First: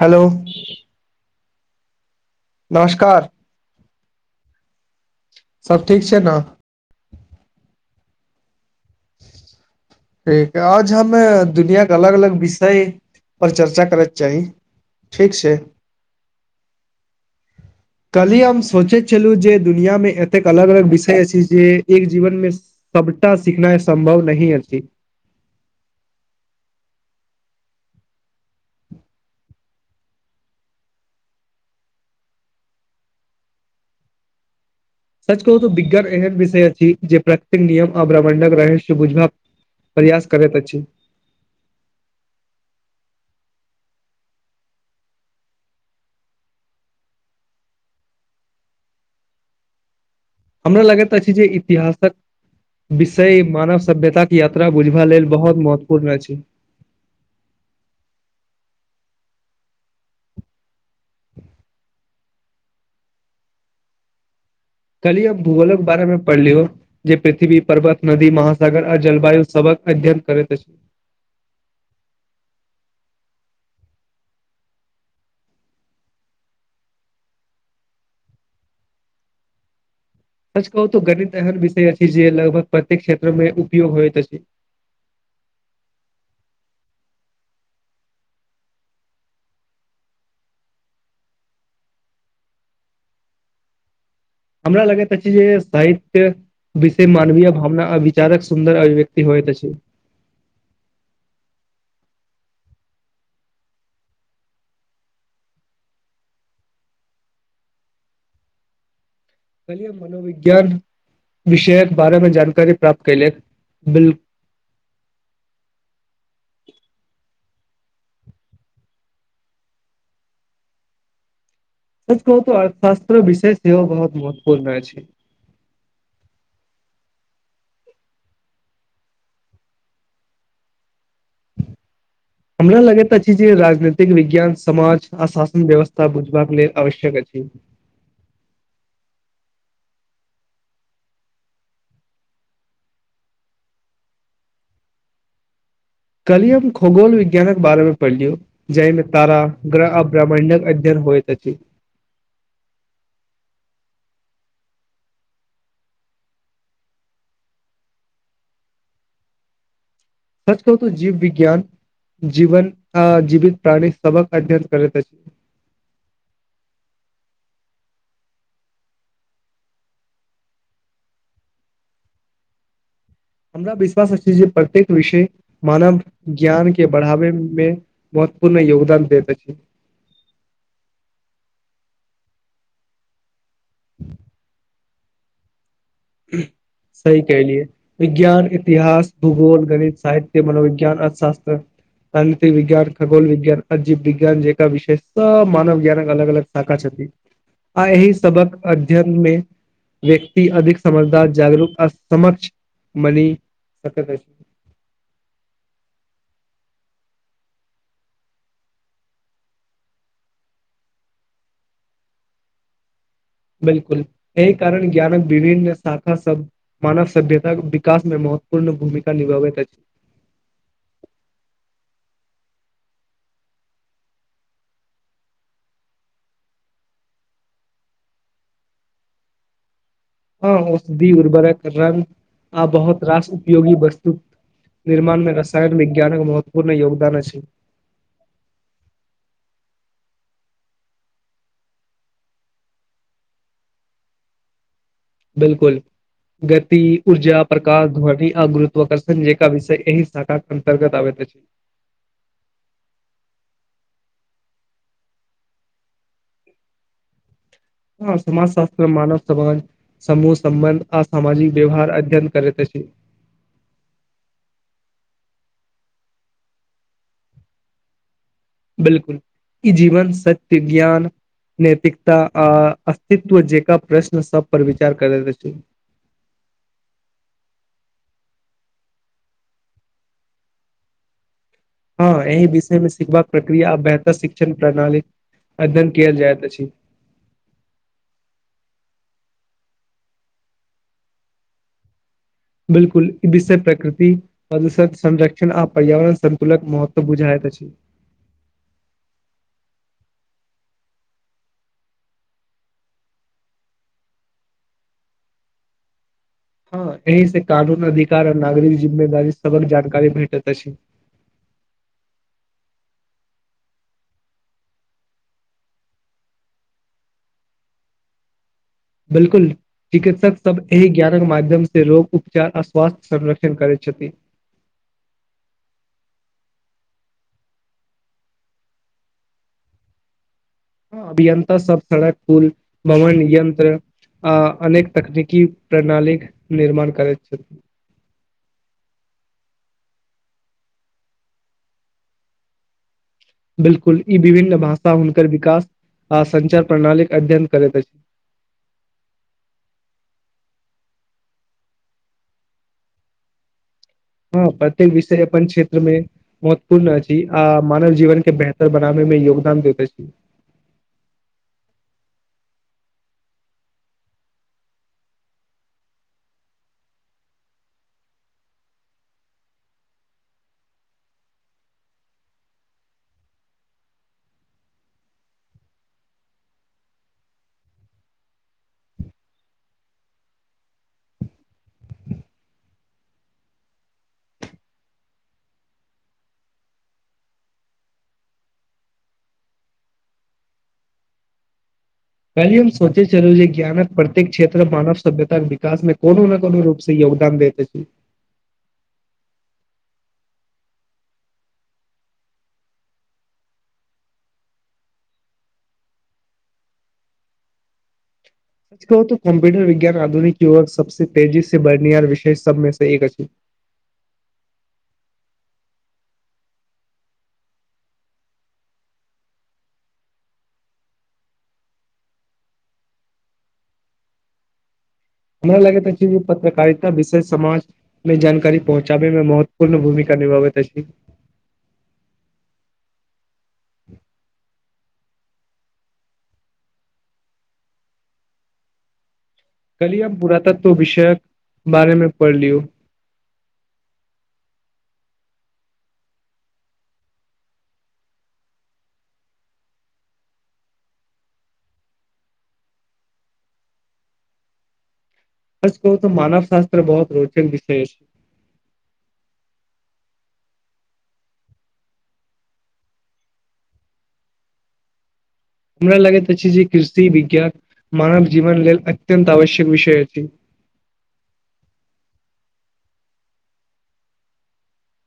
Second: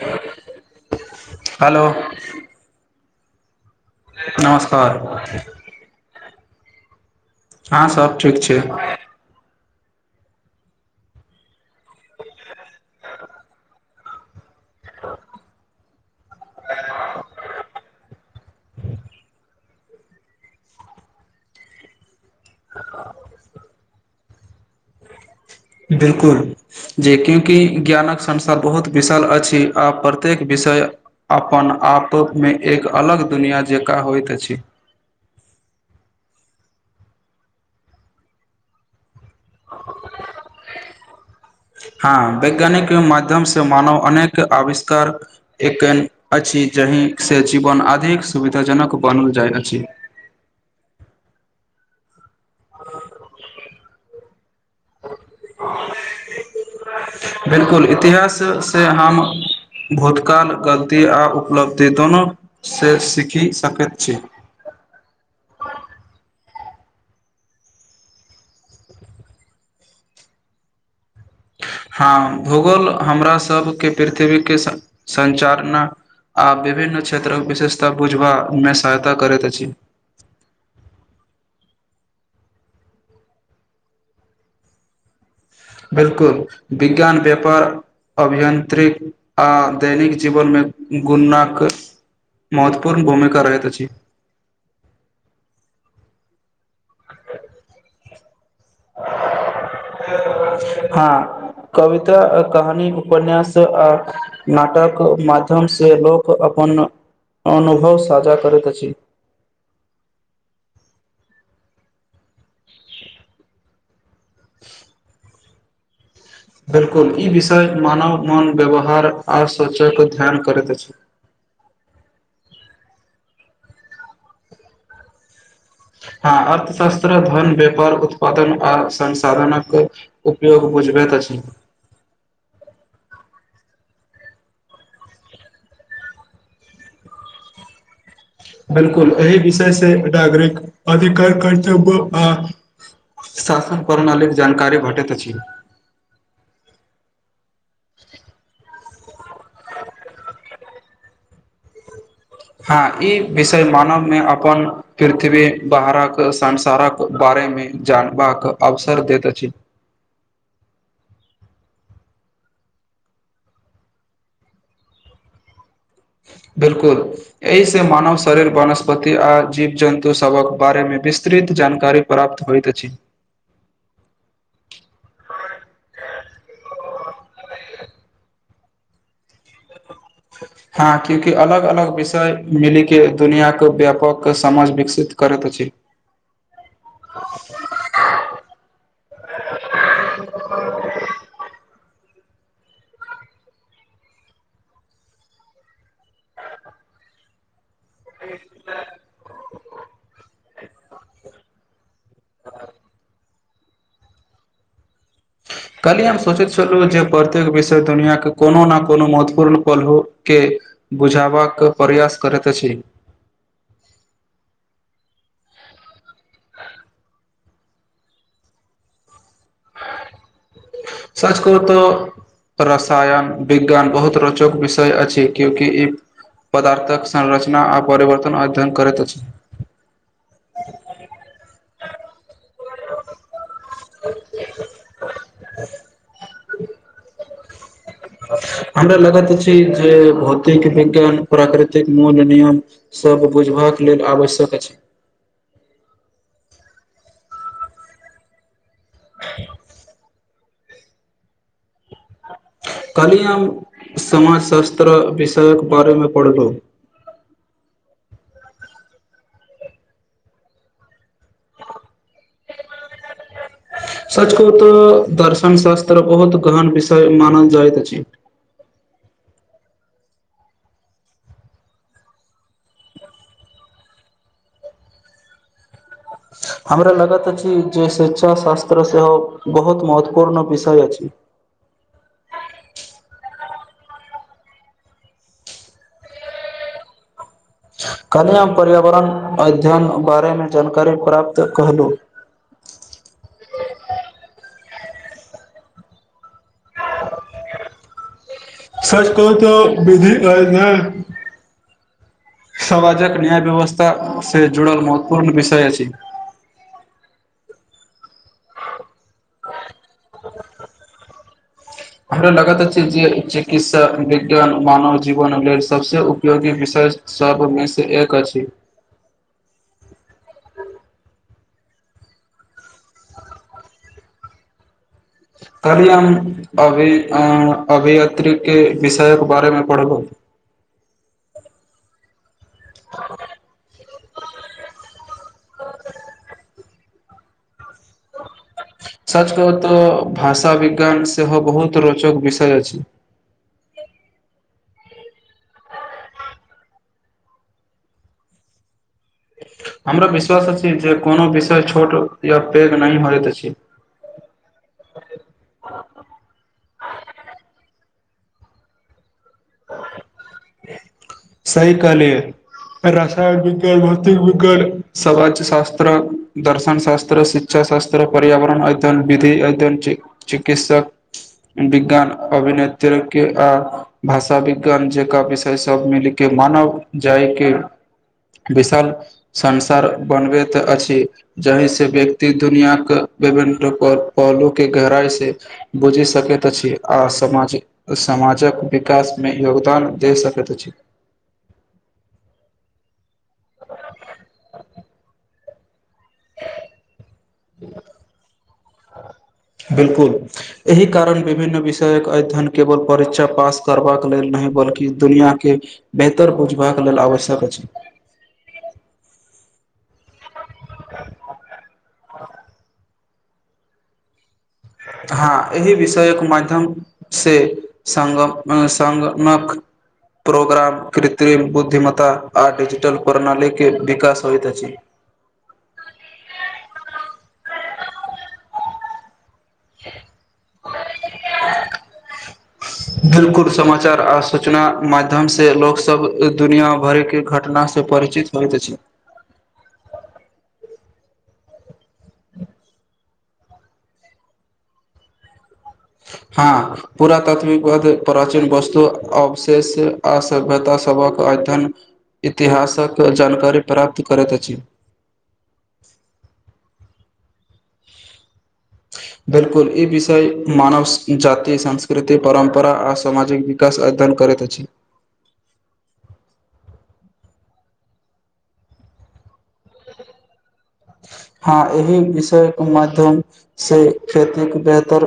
Hello. Hello. नमस्कार। [unintelligible] नमस्कार। [unintelligible] सब ठीक छै ने। [inaudible] हां सब ठीक छै। त आज हमे दुनियाके अलग अलग विषय पर चर्चा करक चाही, ठीक छै। काल्हि हम सोचैत छलहुं जे दुनियामे एतेक अलग अलग विषय अछि जे एक जीवन मे सबटा सिखनाइ सम्भव नहि अछि। बिलकुल, जे क्यूँकि ज्ञानक संसार बहुत विशाल अछि आ प्रत्येक विषय अपन आपमे एक अलग दुनिया जकां होइत अछि। सच कहू त बिज्ञान एहन विषय जे प्रकतिक नियम आ ब्र्मण्डक रहस्य बुझ। [unintelligible] हँ वैज्ञानिक मध्यम सं। मानव अनेक आविष्कार एकन अछि जहिसँ जीवन अधिक सुविधाजनक बनल जाइत अछि। हमरा लागैत अछि जे इतिहासक। विषय मानव सभ्यताके यात्रा बुझबा लेल बहुत महत्वपूर्ण अछि। [unintelligible] बिलकुल इतिहास से हम भूतकाल ग। ये आ उपलब्धि दोनोू। [unintelligible] से सीखि सकैत छी। कली हम भूगोल के बारेमे पढ़लियौ जे पृथ्वी पर्वत नदी महासागर आ जलवायु सबक अध्ययन करैत अछि। [unintelligible] हँ भूगोल हमरासके पृथ्वीके -सञ्चालना आ विभिन्न क्षेत्रक विशेषता बुझबामे सहायता करैत अछि। सच कहू त गणित एहन विषय छै जे लगभग प्रत्येक क्षेत्र मे उपयोग होइतइत छै। [unintelligible] बिल्कुल विज्ञान व्यापार अभियन्त्रिक आ दैनिक जीवनमे गुणाक- महत्वपूर्ण भूमिका रहैत अछि। [unintelligible] हमरा लगैत अछि जे साहित्य। [unintelligible] विष मानवीय भावना अविचारक सुन्दर अभिव्यक्त होइ त छै। [unintelligible] हँ कहानी उपन्यास आ नाटक माध्यमसँ लोक अपन -अनुभव साझा करैत अछि। [unintelligible] कल मनोविज्ञान विषय कअ बारेमे जानकारी प्राप्त कल ब। [inaudible] बिल्कुल ई विषय मानव मन व्यवहार आर सोचयके ध्यान करैत अछि। [unintelligible] कह अर्थशास्त्र विषय सेहो बहुत महत्वपूर्ण अछि। [unintelligible] हँ अर्थशास्त्र धन व्यापार उत्पादन आ संसाधनक उपयोग बुझबैत अछि। [unintelligible] हमरा लगैत अछि जे राजनीतिक विज्ञान समाज आ शासन व्यवस्था बुझबाक लेल आवश्यक अछि। [unintelligible] बिलकुल एहि विषय से नागरिक अधिकार कर्तव्य आ -शासन प्रणाली जानकारी भेटैत अछि। कलियम खगोल विज्ञानक बारेमे पढ़लिय जाहिमे तारा ग्रह आ ब्राम्मण्डक अध्ययन होइत अछि। [unintelligible] हँ ई विषय मानवमे अपन पृथ्वी बाहरक संसारक बारेमे जानबाक अवसर दैत अछि। [unintelligible] सच कहू त जीव विज्ञान जीवन आ जीवित प्राणी सबक अध्ययन करैत छै। [unintelligible] बिलकुल एहिसँ मानव शरीर वनस्पति आ जीव जन्तु सभक बारेमे विस्तृत जानकारी प्राप्त होइत अछि। [unintelligible] हमरा विश्वास अछि जे प्रत्येक विषय मानव ज्ञान के बढ़ाबैमे महत्वपूर्ण योगदान दैत अछि। [unintelligible] हँ क्यूकि अलग- अलग विषय मिली के दुनिया। व्यापक समाज विकसित। करत छै। [unintelligible] [unintelligible] सही कलियए विज्ञान इतिहास भूगोल गणित साहित्य। मनोविज्ञान अर्थशास्त्र राजनीिक विज्ञान खगोल विज्ञान अजीव विज्ञान जेका विषय सब मानव विज्ञानक अलग अलग शाखा छथि। आ एहि सबक अध्ययन मे [unintelligible] व्यक्यक। अधिक। [unintelligible] समझदार जागरूक आ समक्ष बनि सकैत [unintelligible] अछि। कल्हि हम सोचैत छलहुँ जे प्रत्येक विषय दुनिआके कोनो ने कोनो महत्वपूर्ण पलोककेँ बुझबाक प्रयास करैत अछि। [unintelligible] बिलकुल एहि कारण ज्ञानक विभिन्न शाखा सब मानव सभ्यतााक विकास मे महत्वपूर्ण भूमिका निभाबैत अछि। [unintelligible] सच कहुं त संस्कृत रसायन विज्ञान बहुत रोचक विषय अछि क्यकि ई पदार्थक संरचना आ परिवर्तन अध्ययन करैत अछि। [unintelligible] हँ औषधि उर्वरक रंग आ बहुत रस। [unintelligible] उपयोगी वस्तु- निर्माण में रसायन विज्ञानक महत्वपूर्ण योगदान अछि। [unintelligible] हमरा लगत अछि जे भौतिक विज्ञान प्राकृतिक मूल नियम सभ बुझबाक लेल आवश्यक अछि। [unintelligible] बिलकुल गति ऊर्जा प्रकाश ध्व आगृति। आकर्षण जे क विषय एहि शाखा के। [unintelligible] अन्तर्गत आबै तऽ छै। [unintelligible] काली हम -हम समाज शास्त्र विषयक बारेमे पढ़लहुँ। [unintelligible] हँ समाजशास्त्र मानव समाज समूह समबन्ध आ सामाजिक व्यवहार अध्ययन करैत छै। [unintelligible] सचको तऽ दर्शन शास्त्र बहुत गहन विषय मानल जाइतइत अछि। [unintelligible] बिलकुल ई जीवन सत्य ज्ञान नैैतिकता आ अस्तित्व जेक प्रश्न सब पर विचार करैत छै। [unintelligible] हमरा लागैत अछि जे शिक्षा शास्त्र सेहो बहुत महत्वपूर्ण विषय अछि। [unintelligible] हँ एहि विषयमे सिखबाक प्रक्रिया आ बेहतर शिक्षण प्रणाली अध्ययन कयल जाइत अछि। [unintelligible] कनामे पर्यावरण अध्ययन बारेमे जानकारी प्राप्त कहलहुँ। [unintelligible] बिलकुल ई विषय प्रकृति प्रदूषण संरक्षण आ पर्यावरण संतुलन महत्व बुझायत छै। [unintelligible] सच कह त ब समाजक न्याय- व्यवस्था से जड़ल महत्वपूर्ण विषय छै। [unintelligible] हँ एहि से कानून अधिकार आ नागरिक जी। [unintelligible] उदी सक जानकारी भेटत छै। [unintelligible] हमरा लागत अछि जे चिकित्सा विज्ञान मानव जीवन लेल सबस उपयोगी विषय सबमे से एक अछि। बिल्कुल म से रोग उपचार आ स्वास्थ्य संरक्षण करैत छथि। [unintelligible] खाली हम अभी अभियत्र्री के विषयके बारेमे पढ़ो। [unintelligible] हँ अभियन्ता सब सड़क। पुल -भवन यन्त्र। अ अनेक तकनीकी। [unintelligible] प्रणाली -निर्माण। करै छै। [unintelligible] सच कतऽ भाषा विज्ञान सेहो बहुत रोचक विषय अ छै। [unintelligible] बिलकुल ई विभिन्न भाषा हुनकर विकास आ सञ्चार प्रणालीक अध्ययन करैत अछि। [unintelligible] हमरा विश्वास अछि जे कोनो विषय छोट या पैघ नहि होइत अछि। [unintelligible] हँ प्रत्येक विषय अपन क्षेत्र मे महत्वपूर्ण अछि आ मानव जीवन के बेहतर बनाबे मे योग। [unintelligible] सही कहलियै। रसायन विज्ञान भौतिक विज्ञान समाज शास्त्र दर्शन शास्त्र शिक्षा शास्त्र पर्यावरण अध्ययन विधि अध्ययन- चिकित्सक विज्ञान अभनेत्र आ। भाषा विज्ञान जेक विषय सब मिल के मानल जाय के विशाल संसार बनबैत अछि जाहि से व्यक्ति दुनआ के विभिन्न पहलू के गहराइ से बुझि सकैत अछि आ समाज- समाजक। विकासमे योगदान द सकैत अछि। [unintelligible] कली हम सोचे चलू जे ज्ञानक प्रत्येक क्षेत्र मानव सभ्यता विकासमे। कोनो ने -कोनो रूप से योगदान दैत छी। [unintelligible] बिलकुल एहि कारण विभिन्न विषयक अध्ययन केवल परीक्षा पास करबाक लेल नहि बल्कि दुनिआँकेँ बेहतर बुझबाक लेल आवश्यक अछि। [unintelligible] सच कह त कम्प्यूटर विज्ञान आधुनिक। यक सबसँ तेजी से बर्निियार विषय सबमे से एका। [unintelligible] हँ एहि विषयक माध्यमसँ सग- सङगनकक प्रोग्राम कृत्रिम बुद्धिमत्ता आ डिजिटल प्रणालीके विकास होइत अछि। हमरा लगे पत्रकारिता विषयष समाज मे जानकारी पहुँचाबे मे महत्व पूर्ण भूमिका निभव त छी। बिल्कुल। समाचार आर सूचना। माध्यम से लोक सब दुनिया भर के घटना से परिचित होइत अछि। कली अ पुरातत्व विषयक बारेमे पढ़ लियौ। हँ पूरा तात्विकवाद प्राचीन वस्तु अवशेष आ सभ्यतास सभक अध्ययन इतिहासक जानकारी प्राप्त करैत अछि। ब कह मानव शास्त्र बहुत रुचि विष छै। बिल्कुल ई विषय मानव जाति सास्कृति परम्परा आ सामाजिक विकास अध्ययन करैत अछि। हमरा लगैत अछि जे कृषि विज्ञान मानव जीवन लेल अत्यन्त आवश्यक विषय अछि। हँ एहि विषयके माध्यमसँ खेतीके बेहतर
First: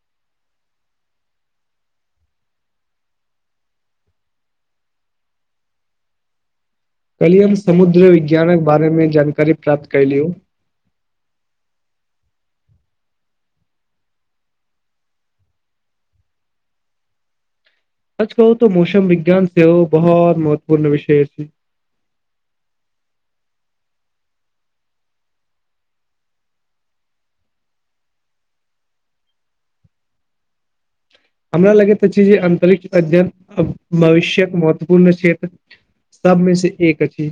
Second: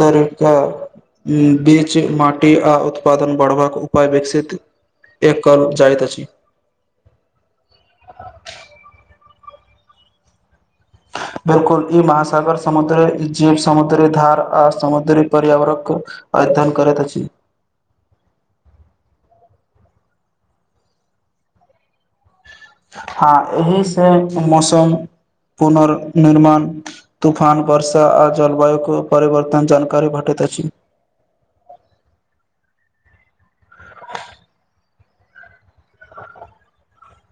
तरीका बीच माटि आ उत्पादन बढ़बाक उपाय विकसित कएल जाइत अछि। कलिय हम समुद्र विज्ञानक बारेमे जानकार कर प्राप्त कलि ओ। बिल्कुल ई महासागर समुद्री जीव समुद्री धार आ समुद्री पर्यावरणक अध्ययन करैत अछि। आज कहू तो मौसम विज्ञान सेहो बहुत महत्वपूर्ण विषय छै। हँ एहिसँ मौसम पुनर्निर्माण तूफान वर्षा आ जलवायुके परिवर्तन जानकारी भेटैत अछि। हमरा लगैत अछि जे अंतरिक्ष अध्ययन भविष्य्यक महत्वपूर्ण क्षेत्र सबमे से एक अछि।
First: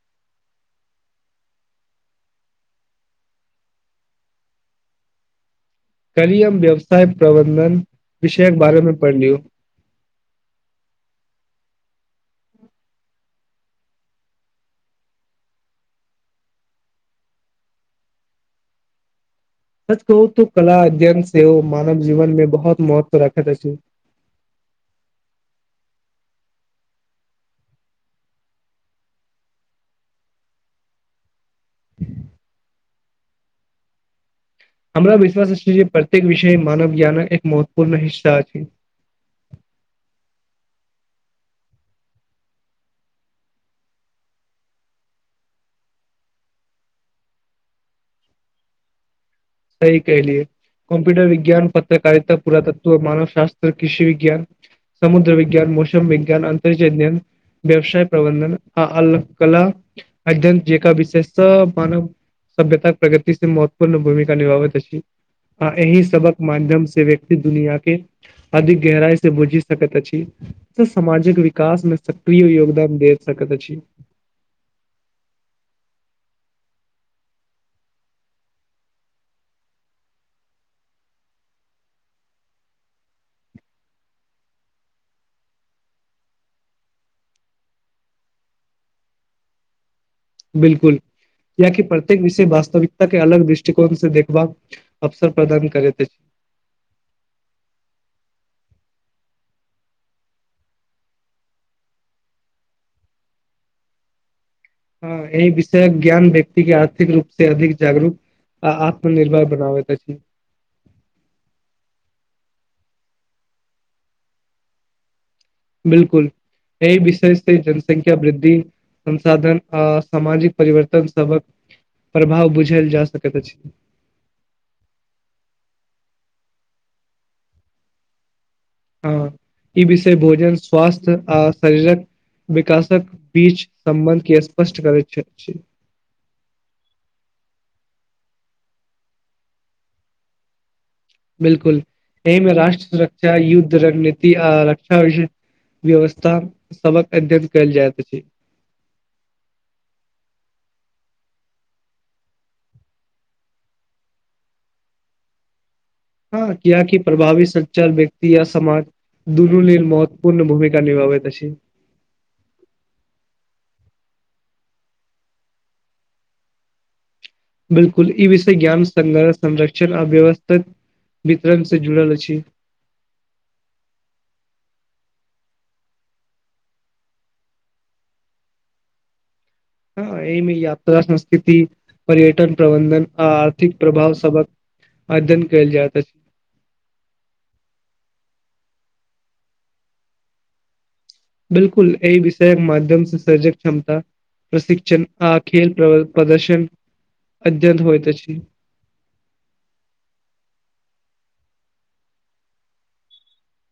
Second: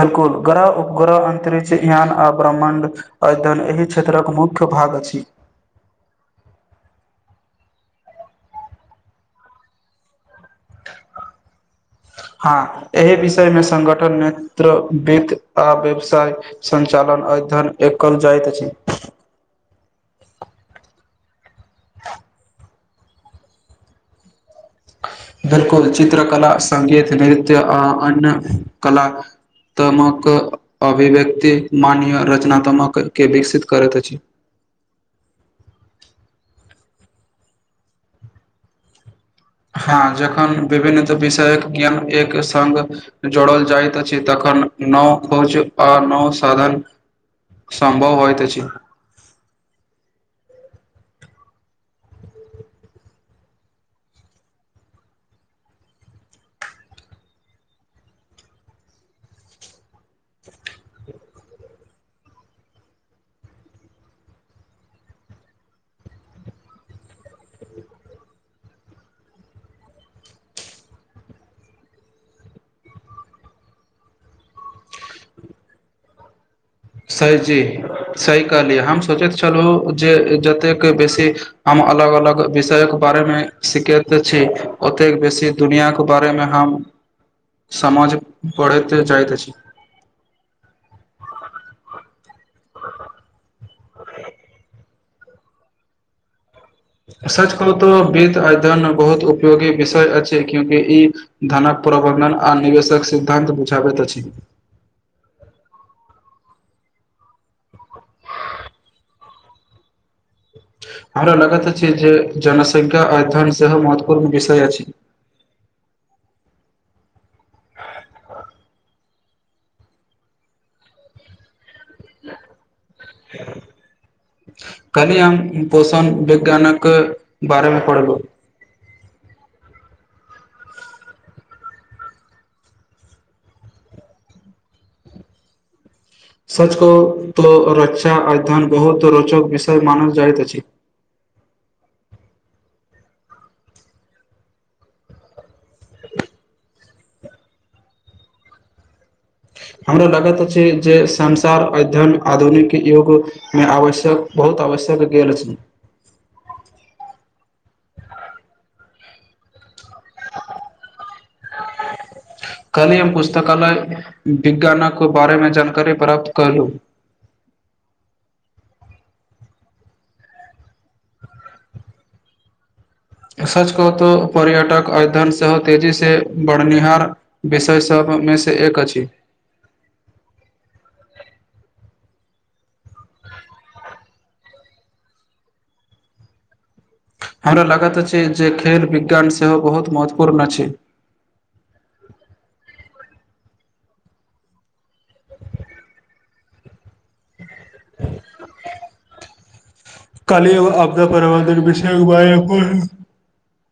बिलकुल ग्रह उपग्रह अन्तरिक्ष यान आ ब्रह्मण्ड अध्ययन एहि क्षेत्रक मुख्य भाग अछि। कली हम व्यवसाय प्रबन्धन विषयक बारेमे पढ़ लियौ हँ एहि विषयमे सङ्गठन नेतृवितित आ व्यवसाय सञ्चालन अध्ययन कल जाइत अछि। सच कहू तऽ कला अध्यन से ओ मानव जीवन में बहुत महत्व राखा जा छी। बिलकुल चित्रकला सगीत नृत्य आ अन्य कलात्मक अभिव्यक्ति। माननीय रचनात्मक के विकसित करैत अछि। हमरा विश्वास अछि जे प्रत्येक विषय मानव ज्ञानक एक महत्वपूर्ण हिस्सा अछि। हँ जखन विभिन्न विषयक ज्ञान एक सङ्ग जोड़ल जाइत अछि तखन नव खोज आ नव साधन सम्भव होइत अछि। स कलियै कम्प्यूटर विज्ञान पत्रकारित पुरात्व मानव शास्त कृषि विज्ञान समुद्र विज्ञान मौसम विज्ञान अंत व्यवसाय प्रबन्धन आ अ कला अध्यन जेका विषेष स मानव सभ्यता प्रगति से महत्वपूर्ण भूमिका निभाबैत अछि आ एहि सबक माध्यम से व्यक्ति दुनिया के अधिक गहराई से बुझि सकैत अछि सामाजिक विकास मे सक्रिय योगदान दे सकैत अछि। सही जी सही कहलियै हम सोचैत छलहुँ जे जतेक बेसी हम अलग अलग विषयके बारेमे सीखैत छी ओतेक बेसी दुनिआँके बारेमे हम समझ पढ़ैत जाइत छी। बिलकुल याकि प्रत्येक विषय वास्तविकता के अलग दृष्टिकोण से देखबाक अवसर प्रदान करैत। सच कह त वित्त अध्ययन बहुत उपयोगी विषय अछि क्यूंकि ई धनक प्रबन्धन आ निवेशक सिद्धान्त बुझाबैत अछि। हँ एहि विषय ज्ञान व्यक्ति के आर्थिक रूप से अधिक जागरूक आ आत्मनिर्भर बनाबैत अछि। हमरा लगैत अछि जे जनसंख्या अध्ययन सेहो महत्वपूर्ण विषय अछि। बिलकुल एहि विषय से जनसंख्या वृद्धि संसाधन आ सामाजिक परिवर्तन सबक प्रभाव बुझल जा सकैत अछि खाली आम पोषण गानक बारमे पड़ल। हँ ई विषय भोजन स्वास्थ्य आ शरीरक विकासक बीच सम्बन्ध के स्पष्ट करैत छी। सच को तो रचा अध्ययन बहोत रोचक विषय मानल जाएत अछि। बिलकुल ए मे राष्ट्र सुरक्षा, युद्ध रणनीति आ रक्षा [unintelligible] व्यवस्था सबक अध्यन काएल जाएत अछि। हमरा लगत अछि जे संसार अध्यन आधुनिक युग मे आवश्यक बहुत आवश्यक गेल अछि। हाँ कियाकी प्रभावित सच्चर व्यक्ति या समाज दुनू लेल मौ पूर्ण भूमिका निभावैत अछि। [inaudible] कलहि हम पुस्तकालय विज्ञानक बारेमे जानकारी प्राप्त कलू बिलकुल ई विषय ज्ञान स्रह संरक्षण आ व्यवस्थित वितरण से जुड़ल अछि। सच कहतहु पर्यटक अद्ययन सेहो तेजीसँ बढ़निहार विषय सभमेसँ एक अछि। हाँ ए मे यात्रा संस्कृति, पर्यटन प्रबंधन, आर्थिक प्रभाव सबक अध्ययन कायल जाएत अ हमरा लागत अछि जे खेल, विज्ञान सेहो बहोत महत्वपूर्ण अछि। बिलकुल ए विषय के माध्यम से सजक क्षमता, प्रशिक्षण आ खेल प्र प्रदर्शन अध्यन होएत अछि। काल्हि [unintelligible]